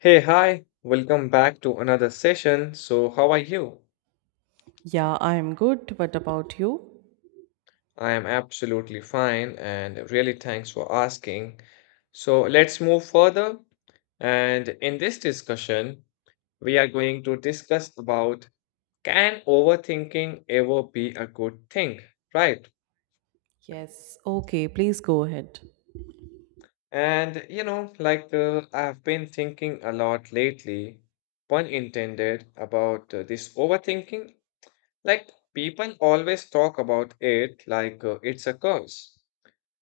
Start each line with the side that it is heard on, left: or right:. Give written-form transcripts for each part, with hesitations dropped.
left: Hey, hi, welcome back to another session. So, how are you?
right: Yeah, I'm good. What about you?
left: I am absolutely fine and really thanks for asking. So, let's move further. And in this discussion, we are going to discuss about can overthinking ever be a good thing, right?
right: Yes. Okay, please go ahead.
left: And you know, I've been thinking a lot lately, pun intended, about this overthinking. People always talk about it it's a curse,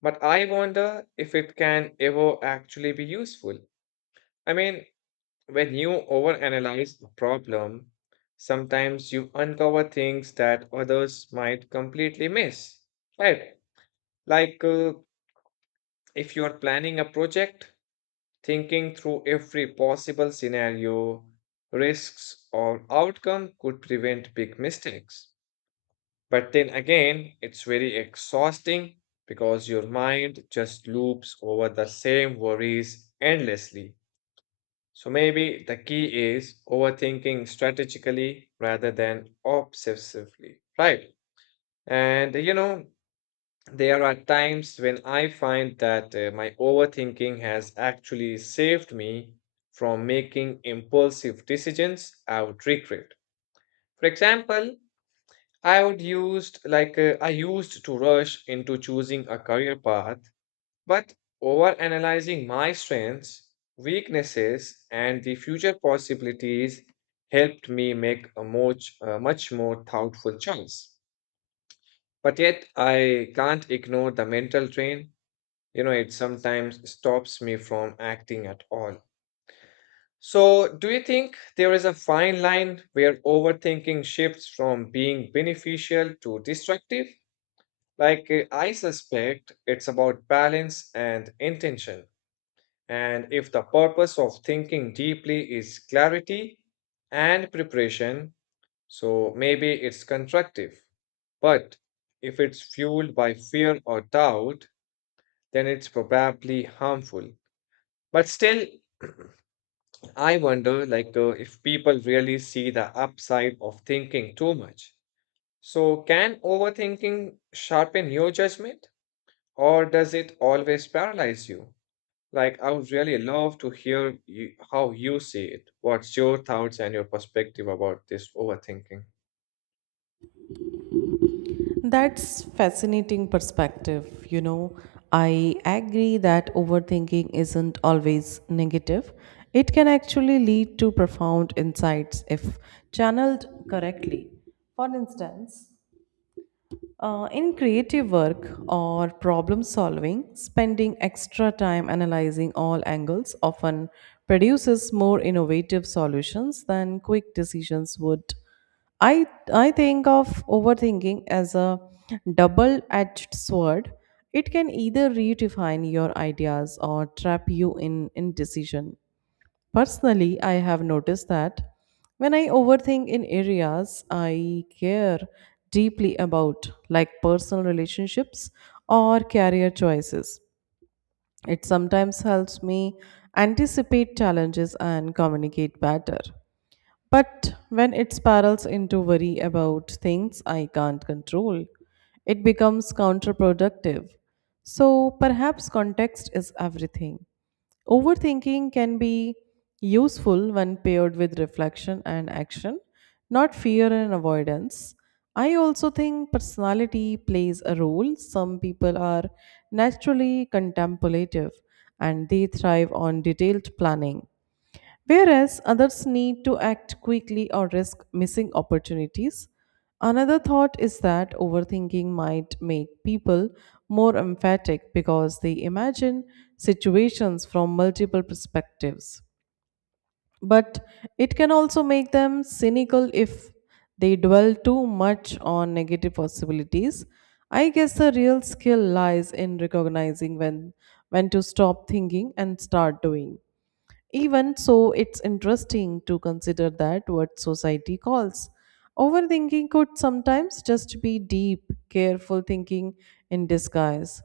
left: but I wonder if it can ever actually be useful. I mean, when you overanalyze a problem, sometimes you uncover things that others might completely miss, right? Like, uh, if you are planning a project, thinking through every possible scenario, risks, or outcome could prevent big mistakes. But then again, it's very exhausting because your mind just loops over the same worries endlessly. So maybe the key is overthinking strategically rather than obsessively, right? And you know, there are times when I find that my overthinking has actually saved me from making impulsive decisions I would regret. For example, I used to rush into choosing a career path, but over analyzing my strengths, weaknesses, and the future possibilities helped me make a much more thoughtful choice. But yet, I can't ignore the mental drain. You know, it sometimes stops me from acting at all. So, do you think there is a fine line where overthinking shifts from being beneficial to destructive? I suspect it's about balance and intention. And if the purpose of thinking deeply is clarity and preparation, so maybe it's constructive. But if it's fueled by fear or doubt, then it's probably harmful. But still, I wonder, if people really see the upside of thinking too much. So, can overthinking sharpen your judgment, or does it always paralyze you? Like, I would really love to hear you, how you see it. What's your thoughts and your perspective about this overthinking?
right: That's fascinating perspective. You know, I agree that overthinking isn't always negative. It can actually lead to profound insights if channeled correctly. For instance, in creative work or problem solving, spending extra time analyzing all angles often produces more innovative solutions than quick decisions would. I, I think of overthinking as a double edged sword. It can either redefine your ideas or trap you in indecision. Personally, I have noticed that when I overthink in areas I care deeply about, like personal relationships or career choices, it sometimes helps me anticipate challenges and communicate better. But when it spirals into worry about things I can't control, it becomes counterproductive. So perhaps context is everything. Overthinking can be useful when paired with reflection and action, not fear and avoidance. I also think personality plays a role. Some people are naturally contemplative and they thrive on detailed planning, whereas others need to act quickly or risk missing opportunities. Another thought is that overthinking might make people more emphatic because they imagine situations from multiple perspectives. But it can also make them cynical if they dwell too much on negative possibilities. I guess the real skill lies in recognizing when to stop thinking and start doing. Even so, it's interesting to consider that what society calls overthinking could sometimes just be deep, careful thinking in disguise.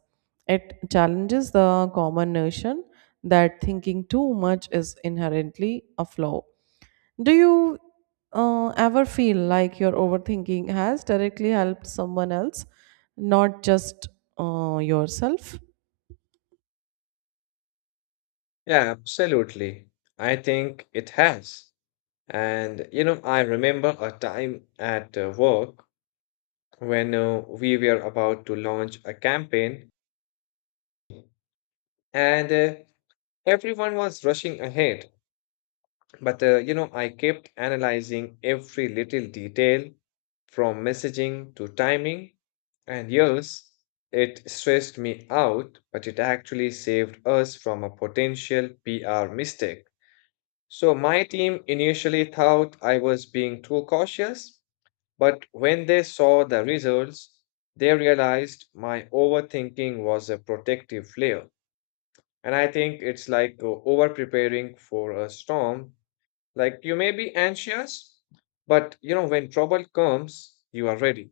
right: It challenges the common notion that thinking too much is inherently a flaw. Do you ever feel like your overthinking has directly helped someone else, not just yourself?
left: Yeah, absolutely. I think it has. And, you know, I remember a time at work when we were about to launch a campaign and everyone was rushing ahead. But you know, I kept analyzing every little detail from messaging to timing. And yes, it stressed me out, but it actually saved us from a potential PR mistake. So my team initially thought I was being too cautious, but when they saw the results, they realized my overthinking was a protective layer. And I think it's like over preparing for a storm like you may be anxious, but you know, when trouble comes, you are ready.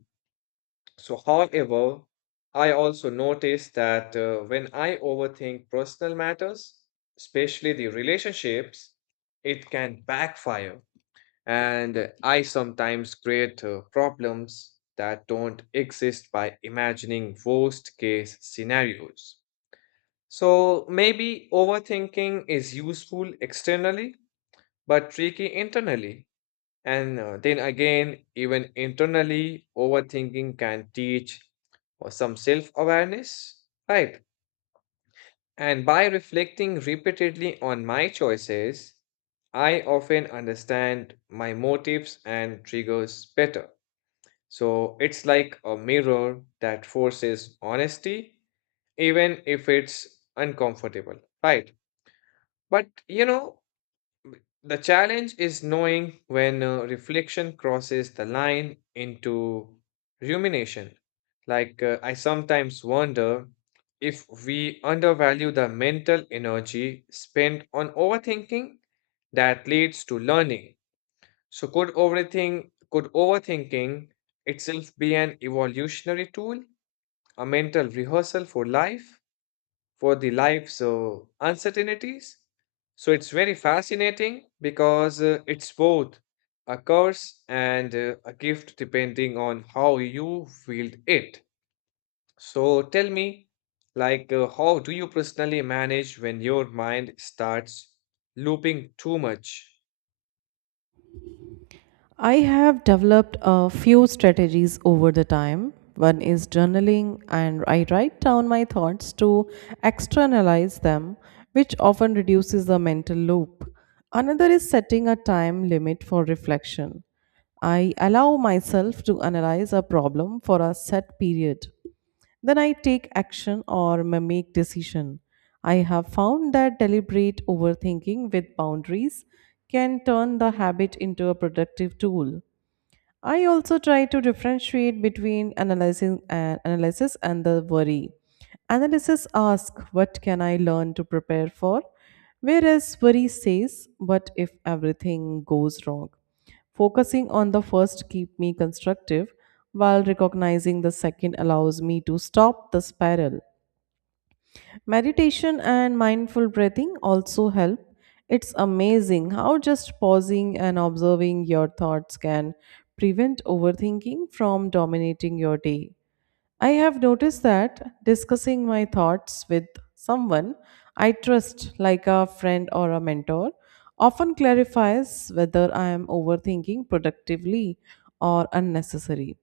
left: So, however, I also notice that when I overthink personal matters, especially the relationships, it can backfire. And I sometimes create problems that don't exist by imagining worst case scenarios. So maybe overthinking is useful externally, but tricky internally. And then again, even internally, overthinking can teach some self awareness, right? And by reflecting repeatedly on my choices, I often understand my motives and triggers better. So it's like a mirror that forces honesty, even if it's uncomfortable, right? But you know, the challenge is knowing when reflection crosses the line into rumination. I sometimes wonder if we undervalue the mental energy spent on overthinking that leads to learning. So, could overthinking itself be an evolutionary tool, a mental rehearsal for life? For the life's uncertainties. So it's very fascinating because it's both a curse and a gift depending on how you wield it. So tell me, how do you personally manage when your mind starts looping too much?
right: I have developed a few strategies over the time. One is journaling, and I write down my thoughts to externalize them, which often reduces the mental loop. Another is setting a time limit for reflection. I allow myself to analyze a problem for a set period, then I take action or may make decision. I have found that deliberate overthinking with boundaries can turn the habit into a productive tool. I also try to differentiate between analyzing and analysis and the worry. Analysis asks, what can I learn to prepare for? Whereas worry says, what if everything goes wrong? Focusing on the first keep me constructive, while recognizing the second allows me to stop the spiral. Meditation and mindful breathing also help. It's amazing how just pausing and observing your thoughts can prevent overthinking from dominating your day. I have noticed that discussing my thoughts with someone I trust, like a friend or a mentor, often clarifies whether I am overthinking productively or unnecessary.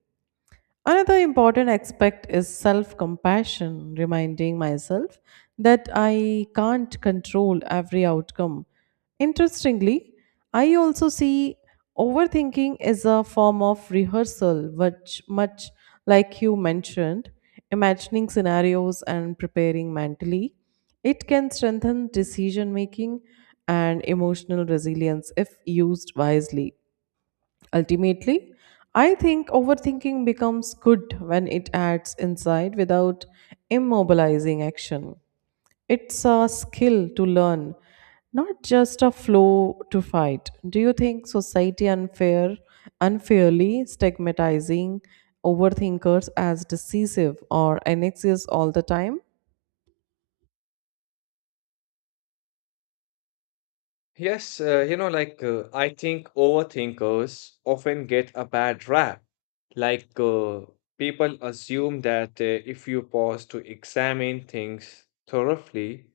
right: Another important aspect is self compassion, reminding myself that I can't control every outcome. Interestingly, I also see overthinking as a form of rehearsal, which, much like you mentioned, imagining scenarios and preparing mentally, it can strengthen decision making and emotional resilience if used wisely. Ultimately, I think overthinking becomes good when it acts inside without immobilizing action. It's a skill to learn, not just a flow to fight. Do you think society unfairly stigmatizing overthinkers as decisive or anxious all the time?
left: Yes, you know, I think overthinkers often get a bad rap. Like uh, people assume that if you pause to examine things thoroughly,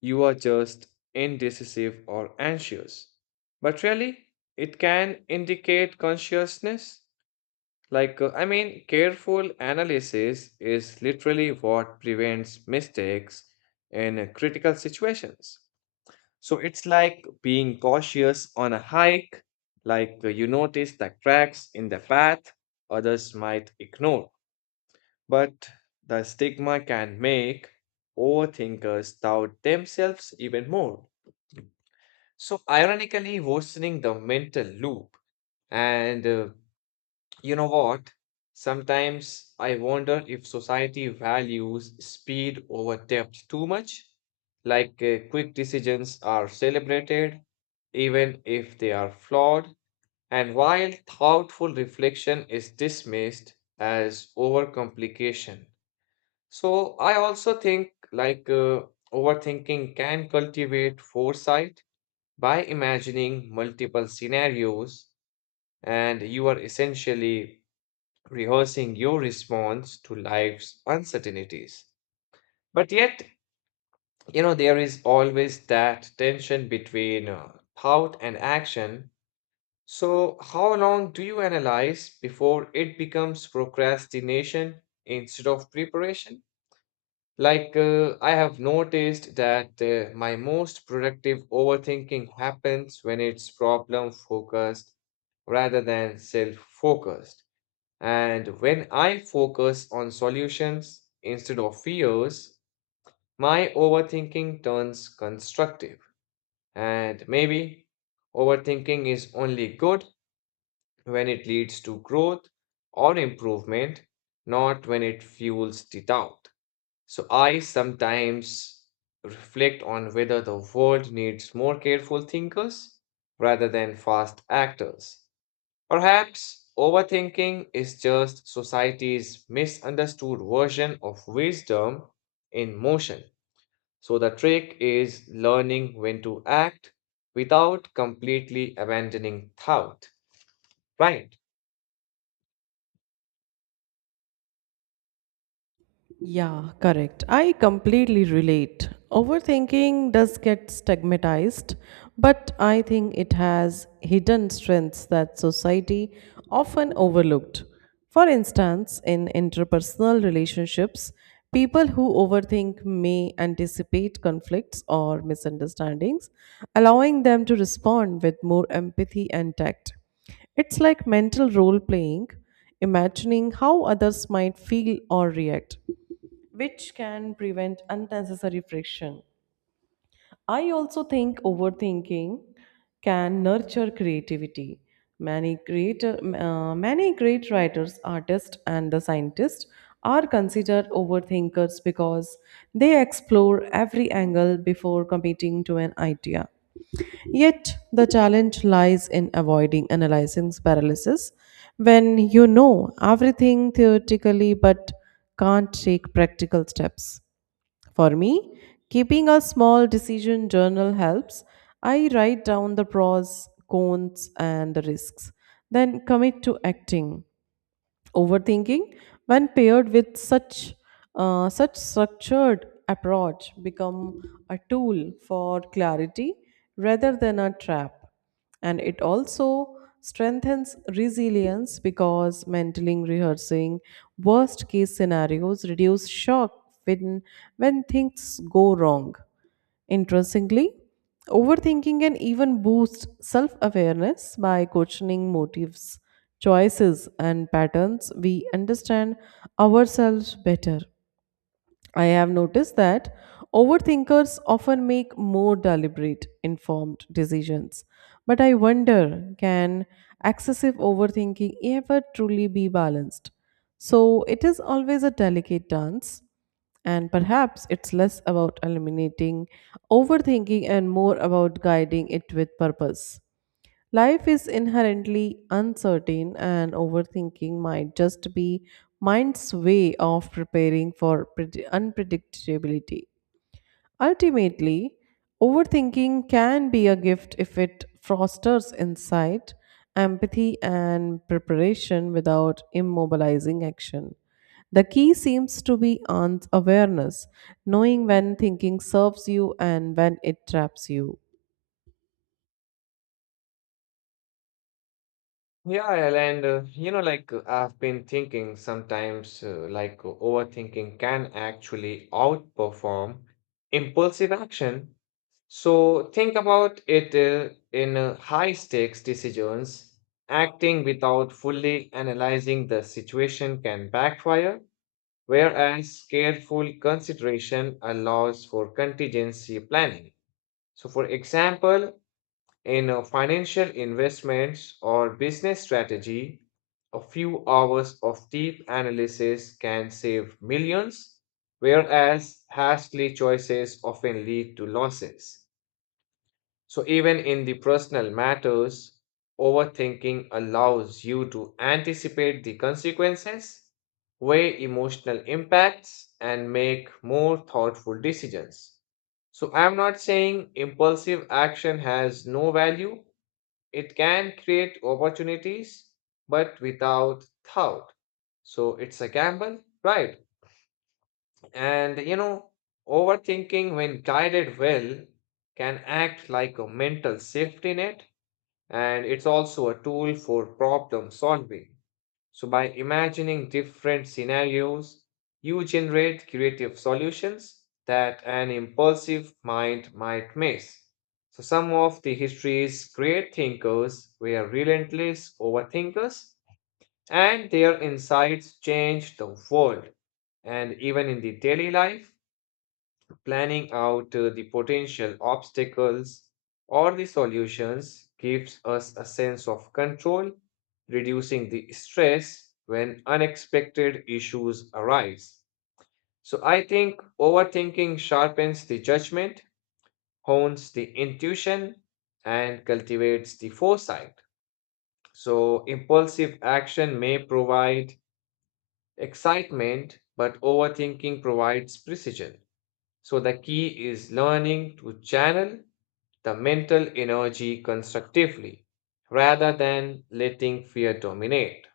left: you are just indecisive or anxious. But really, it can indicate consciousness. I mean, careful analysis is literally what prevents mistakes in critical situations. So it's like being cautious on a hike, you notice the cracks in the path others might ignore. But the stigma can make overthinkers doubt themselves even more. So, ironically, worsening the mental loop. And you know what? Sometimes I wonder if society values speed over depth too much. Quick decisions are celebrated, even if they are flawed, and while thoughtful reflection is dismissed as overcomplication. So I also think overthinking can cultivate foresight by imagining multiple scenarios, and you are essentially rehearsing your response to life's uncertainties. But yet, you know, there is always that tension between thought and action. So, how long do you analyze before it becomes procrastination instead of preparation? I have noticed that my most productive overthinking happens when it's problem focused rather than self focused. And when I focus on solutions instead of fears, my overthinking turns constructive. And maybe overthinking is only good when it leads to growth or improvement, not when it fuels the doubt. So I sometimes reflect on whether the world needs more careful thinkers rather than fast actors. Perhaps overthinking is just society's misunderstood version of wisdom in motion. So the trick is learning when to act without completely abandoning thought. Right.
right: Yeah, correct. I completely relate. Overthinking does get stigmatized, but I think it has hidden strengths that society often overlooked. For instance, in interpersonal relationships, people who overthink may anticipate conflicts or misunderstandings, allowing them to respond with more empathy and tact. It's like mental role playing, imagining how others might feel or react, which can prevent unnecessary friction. I also think overthinking can nurture creativity. Many great writers, artists, and the scientists are considered overthinkers because they explore every angle before committing to an idea. Yet the challenge lies in avoiding analyzing paralysis when you know everything theoretically but can't take practical steps. For me, keeping a small decision journal helps. I write down the pros, cons, and the risks, then commit to acting. Overthinking, when paired with such structured approach, become a tool for clarity rather than a trap, and it also strengthens resilience because mentally rehearsing worst case scenarios reduce shock when when things go wrong. Interestingly, overthinking can even boost self awareness by questioning motives, choices, and patterns. We understand ourselves better. I have noticed that overthinkers often make more deliberate, informed decisions. But I wonder, can excessive overthinking ever truly be balanced? So it is always a delicate dance, and perhaps it's less about eliminating overthinking and more about guiding it with purpose. Life is inherently uncertain, and overthinking might just be mind's way of preparing for unpredictability. Ultimately, overthinking can be a gift if it fosters insight, empathy, and preparation without immobilizing action. The key seems to be on awareness, knowing when thinking serves you and when it traps you.
left: Yeah, and you know, I've been thinking sometimes, overthinking can actually outperform impulsive action. So think about it in high stakes decisions. Acting without fully analyzing the situation can backfire, whereas careful consideration allows for contingency planning. So, for example, in financial investments or business strategy, a few hours of deep analysis can save millions, whereas hastily choices often lead to losses. So, even in the personal matters, overthinking allows you to anticipate the consequences, weigh emotional impacts, and make more thoughtful decisions. So, I'm not saying impulsive action has no value, it can create opportunities, but without thought. So, it's a gamble, right? And you know, overthinking, when guided well, can act like a mental safety net, and it's also a tool for problem solving. So, by imagining different scenarios, you generate creative solutions that an impulsive mind might miss. So, some of the history's great thinkers were relentless overthinkers, and their insights changed the world. And even in the daily life, planning out the potential obstacles or the solutions gives us a sense of control, reducing the stress when unexpected issues arise. So, I think overthinking sharpens the judgment, hones the intuition, and cultivates the foresight. So, impulsive action may provide excitement, but overthinking provides precision. So, the key is learning to channel the mental energy constructively rather than letting fear dominate.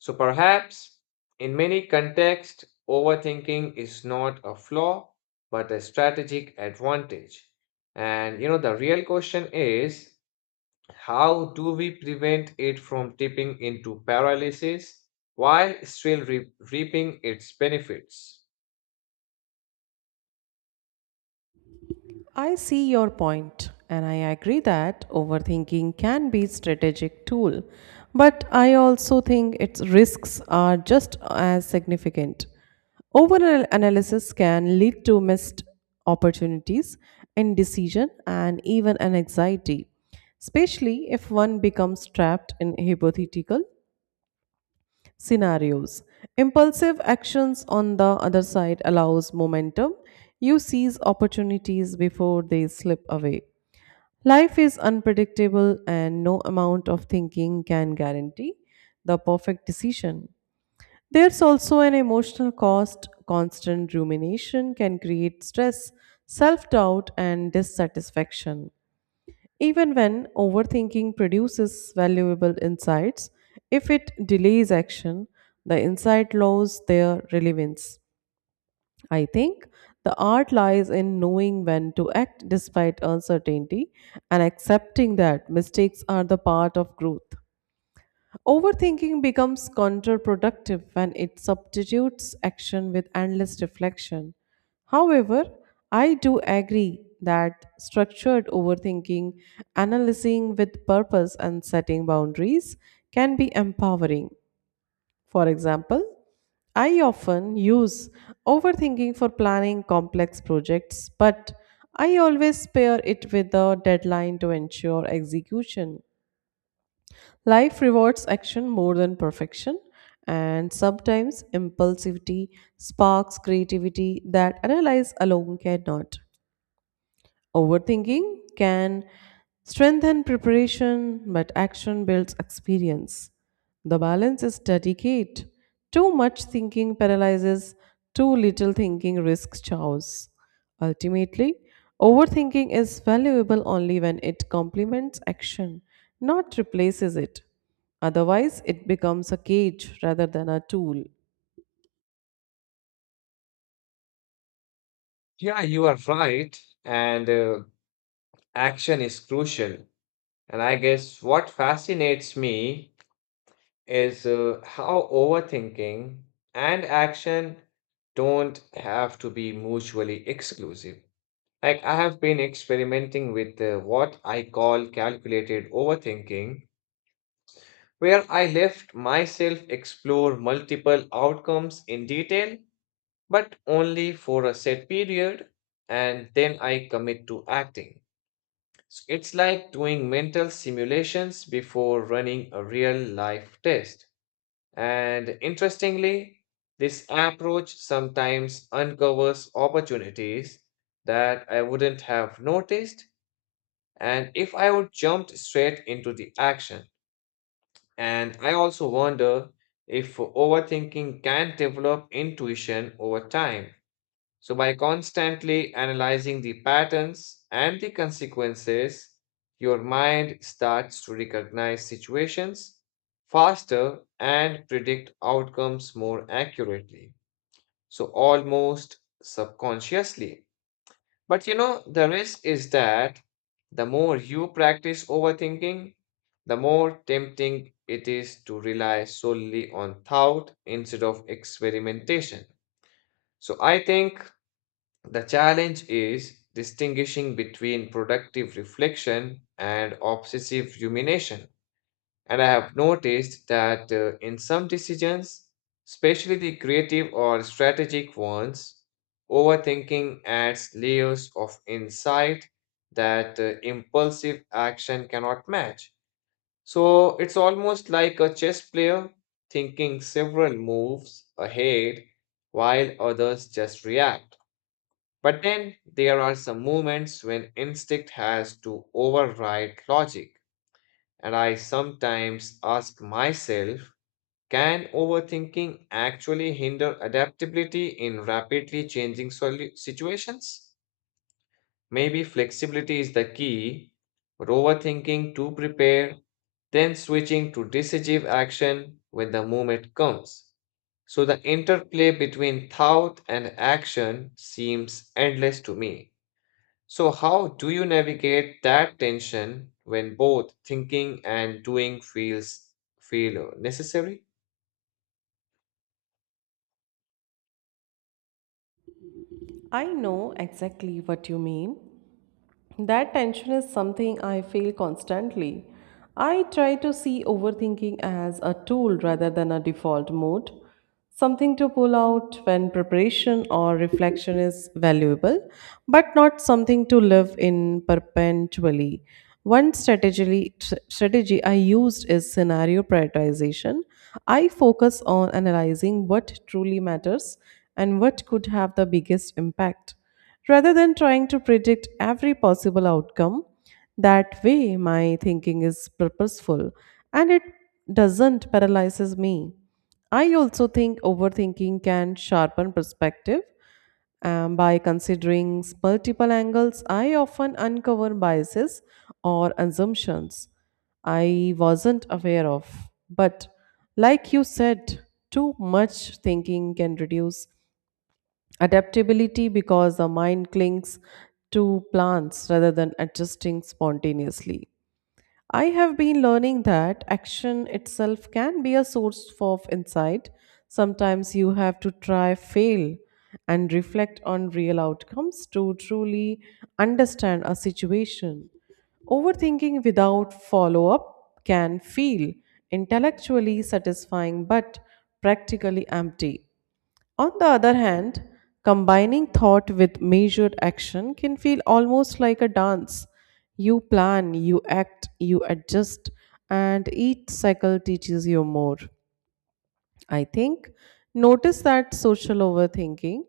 left: So perhaps in many contexts, overthinking is not a flaw but a strategic advantage. And you know, the real question is how do we prevent it from tipping into paralysis while still reaping its benefits?
right: I see your point, and I agree that overthinking can be a strategic tool, but I also think its risks are just as significant. Overanalysis can lead to missed opportunities, indecision, and even an anxiety, especially if one becomes trapped in hypothetical scenarios. Impulsive actions on the other side allows momentum. You seize opportunities before they slip away. Life is unpredictable, and no amount of thinking can guarantee the perfect decision. There's also an emotional cost. Constant rumination can create stress, self-doubt and dissatisfaction. Even when overthinking produces valuable insights, if it delays action, the insight loses their relevance. I think the art lies in knowing when to act despite uncertainty and accepting that mistakes are the part of growth. Overthinking becomes counterproductive when it substitutes action with endless reflection. However, I do agree that structured overthinking, analyzing with purpose, and setting boundaries can be empowering. For example, I often use overthinking for planning complex projects, but I always pair it with a deadline to ensure execution. Life rewards action more than perfection, and sometimes impulsivity sparks creativity that analyze alone cannot. Overthinking can strengthen preparation, but action builds experience. The balance is delicate. Too much thinking paralyzes, too little thinking risks chaos. Ultimately, overthinking is valuable only when it complements action, not replaces it. Otherwise, it becomes a cage rather than a tool.
left: Yeah, you are right. And action is crucial. And I guess what fascinates me is how overthinking and action don't have to be mutually exclusive. Like, I have been experimenting with what I call calculated overthinking, where I left myself explore multiple outcomes in detail, but only for a set period, and then I commit to acting. It's like doing mental simulations before running a real life test. And interestingly, this approach sometimes uncovers opportunities that I wouldn't have noticed and if I would jumped straight into the action. And I also wonder if overthinking can develop intuition over time so, by constantly analyzing the patterns and the consequences, your mind starts to recognize situations faster and predict outcomes more accurately. So, almost subconsciously. But you know, the risk is that the more you practice overthinking, the more tempting it is to rely solely on thought instead of experimentation. So, I think the challenge is distinguishing between productive reflection and obsessive rumination. And I have noticed that in some decisions, especially the creative or strategic ones, overthinking adds layers of insight that impulsive action cannot match. So it's almost like a chess player thinking several moves ahead while others just react. But then there are some moments when instinct has to override logic, and I sometimes ask myself can overthinking actually hinder adaptability in rapidly changing situations? Maybe flexibility is the key, but overthinking to prepare, then switching to decisive action when the moment comes. So the interplay between thought and action seems endless to me. So, how do you navigate that tension when both thinking and doing feel necessary?
right: I know exactly what you mean. That tension is something I feel constantly. I try to see overthinking as a tool rather than a default mode, something to pull out when preparation or reflection is valuable, but not something to live in perpetually. One strategy I used is scenario prioritization. I focus on analyzing what truly matters and what could have the biggest impact rather than trying to predict every possible outcome. That way, my thinking is purposeful and it doesn't paralyzes me. I also think overthinking can sharpen perspective. By considering multiple angles, I often uncover biases or assumptions I wasn't aware of. But like you said, too much thinking can reduce adaptability because the mind clings to plans rather than adjusting spontaneously. I have been learning that action itself can be a source of insight. Sometimes you have to try, fail, and reflect on real outcomes to truly understand a situation. Overthinking without follow up can feel intellectually satisfying but practically empty. On the other hand, combining thought with measured action can feel almost like a dance. You plan, you act, you adjust, and each cycle teaches you more. I think notice that social overthinking,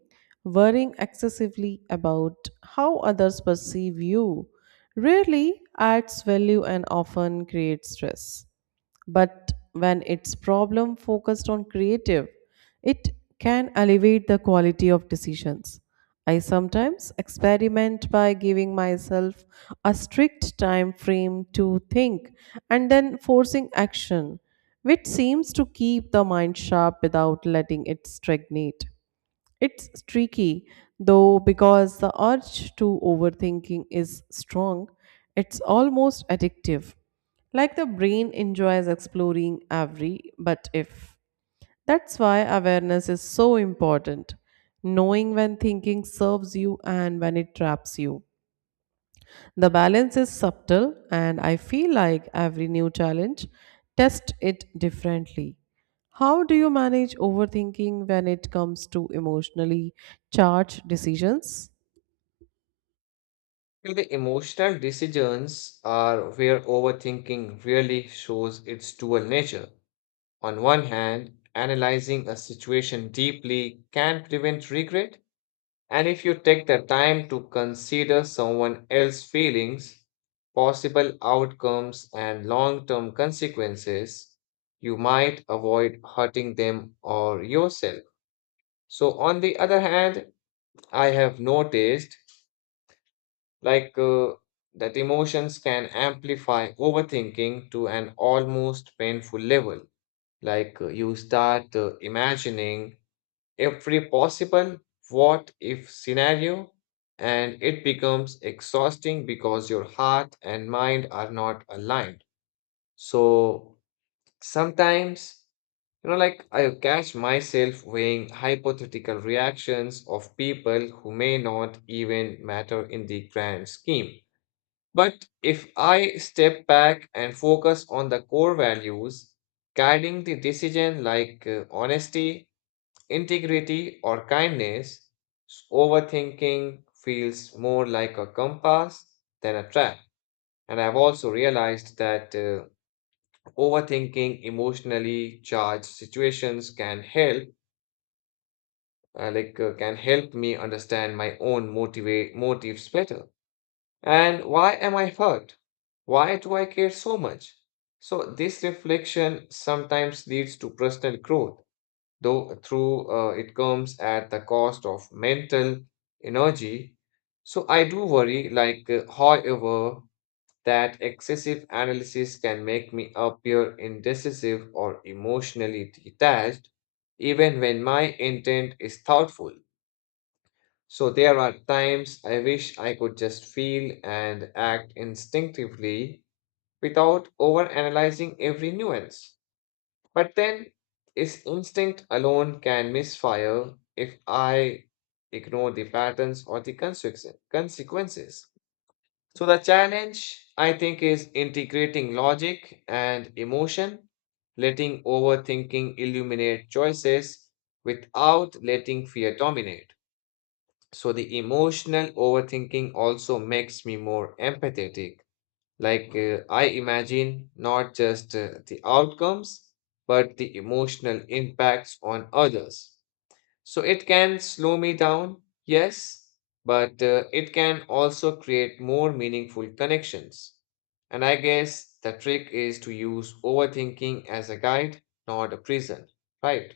right: worrying excessively about how others perceive you, rarely adds value and often creates stress. But when it's problem focused on creative, it can elevate the quality of decisions. I sometimes experiment by giving myself a strict time frame to think and then forcing action, which seems to keep the mind sharp without letting it stagnate. It's tricky though because the urge to overthinking is strong. It's almost addictive. Like the brain enjoys exploring every but if. That's why awareness is so important. Knowing when thinking serves you and when it traps you. The balance is subtle, and I feel like every new challenge tests it differently. How do you manage overthinking when it comes to emotionally charged decisions?
left: And the emotional decisions are where overthinking really shows its dual nature. On one hand, analyzing a situation deeply can prevent regret, and if you take the time to consider someone else's feelings, possible outcomes, and long term consequences, you might avoid hurting them or yourself. So, on the other hand, I have noticed like uh, that emotions can amplify overthinking to an almost painful level. You start imagining every possible what if scenario, and it becomes exhausting because your heart and mind are not aligned. So sometimes, you know, like I catch myself weighing hypothetical reactions of people who may not even matter in the grand scheme. But if I step back and focus on the core values guiding the decision, honesty integrity, or kindness, overthinking feels more like a compass than a trap. And I've also realized that overthinking emotionally charged situations can help, can help me understand my own motivate motives better. And why am I hurt? Why do I care so much? So this reflection sometimes leads to personal growth though through it comes at the cost of mental energy. So I do worry, however, that excessive analysis can make me appear indecisive or emotionally detached, even when my intent is thoughtful. So there are times I wish I could just feel and act instinctively without overanalyzing every nuance. But then, is instinct alone can misfire if I ignore the patterns or the consequences. So, the challenge I think is integrating logic and emotion, letting overthinking illuminate choices without letting fear dominate. So, the emotional overthinking also makes me more empathetic I imagine not just the outcomes, but the emotional impacts on others. So it can slow me down, yes, but it can also create more meaningful connections. And I guess the trick is to use overthinking as a guide, not a prison. Right.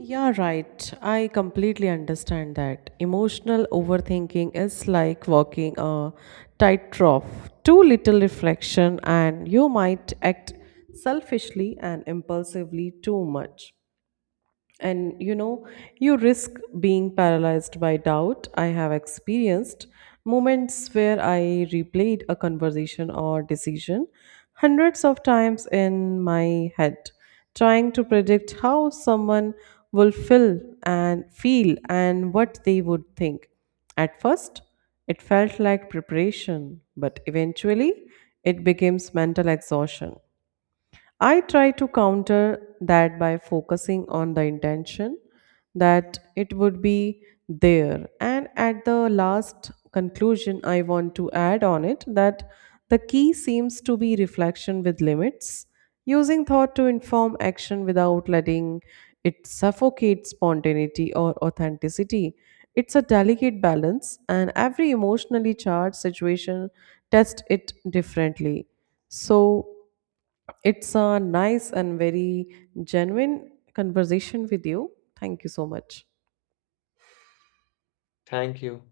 right: Yeah, right. I completely understand that. Emotional overthinking is like walking a tightrope. Too little reflection, and you might act selfishly and impulsively too much. And you know, you risk being paralyzed by doubt. I have experienced moments where I replayed a conversation or decision hundreds of times in my head, trying to predict how someone will feel and what they would think. At first, it felt like preparation, but eventually it becomes mental exhaustion. I try to counter that by focusing on the intention that it would be there. And at the last conclusion, I want to add on it that the key seems to be reflection with limits, using thought to inform action without letting it suffocate spontaneity or authenticity. It's a delicate balance, and every emotionally charged situation tests it differently. So, it's a nice and very genuine conversation with you. Thank you so much.
left: Thank you.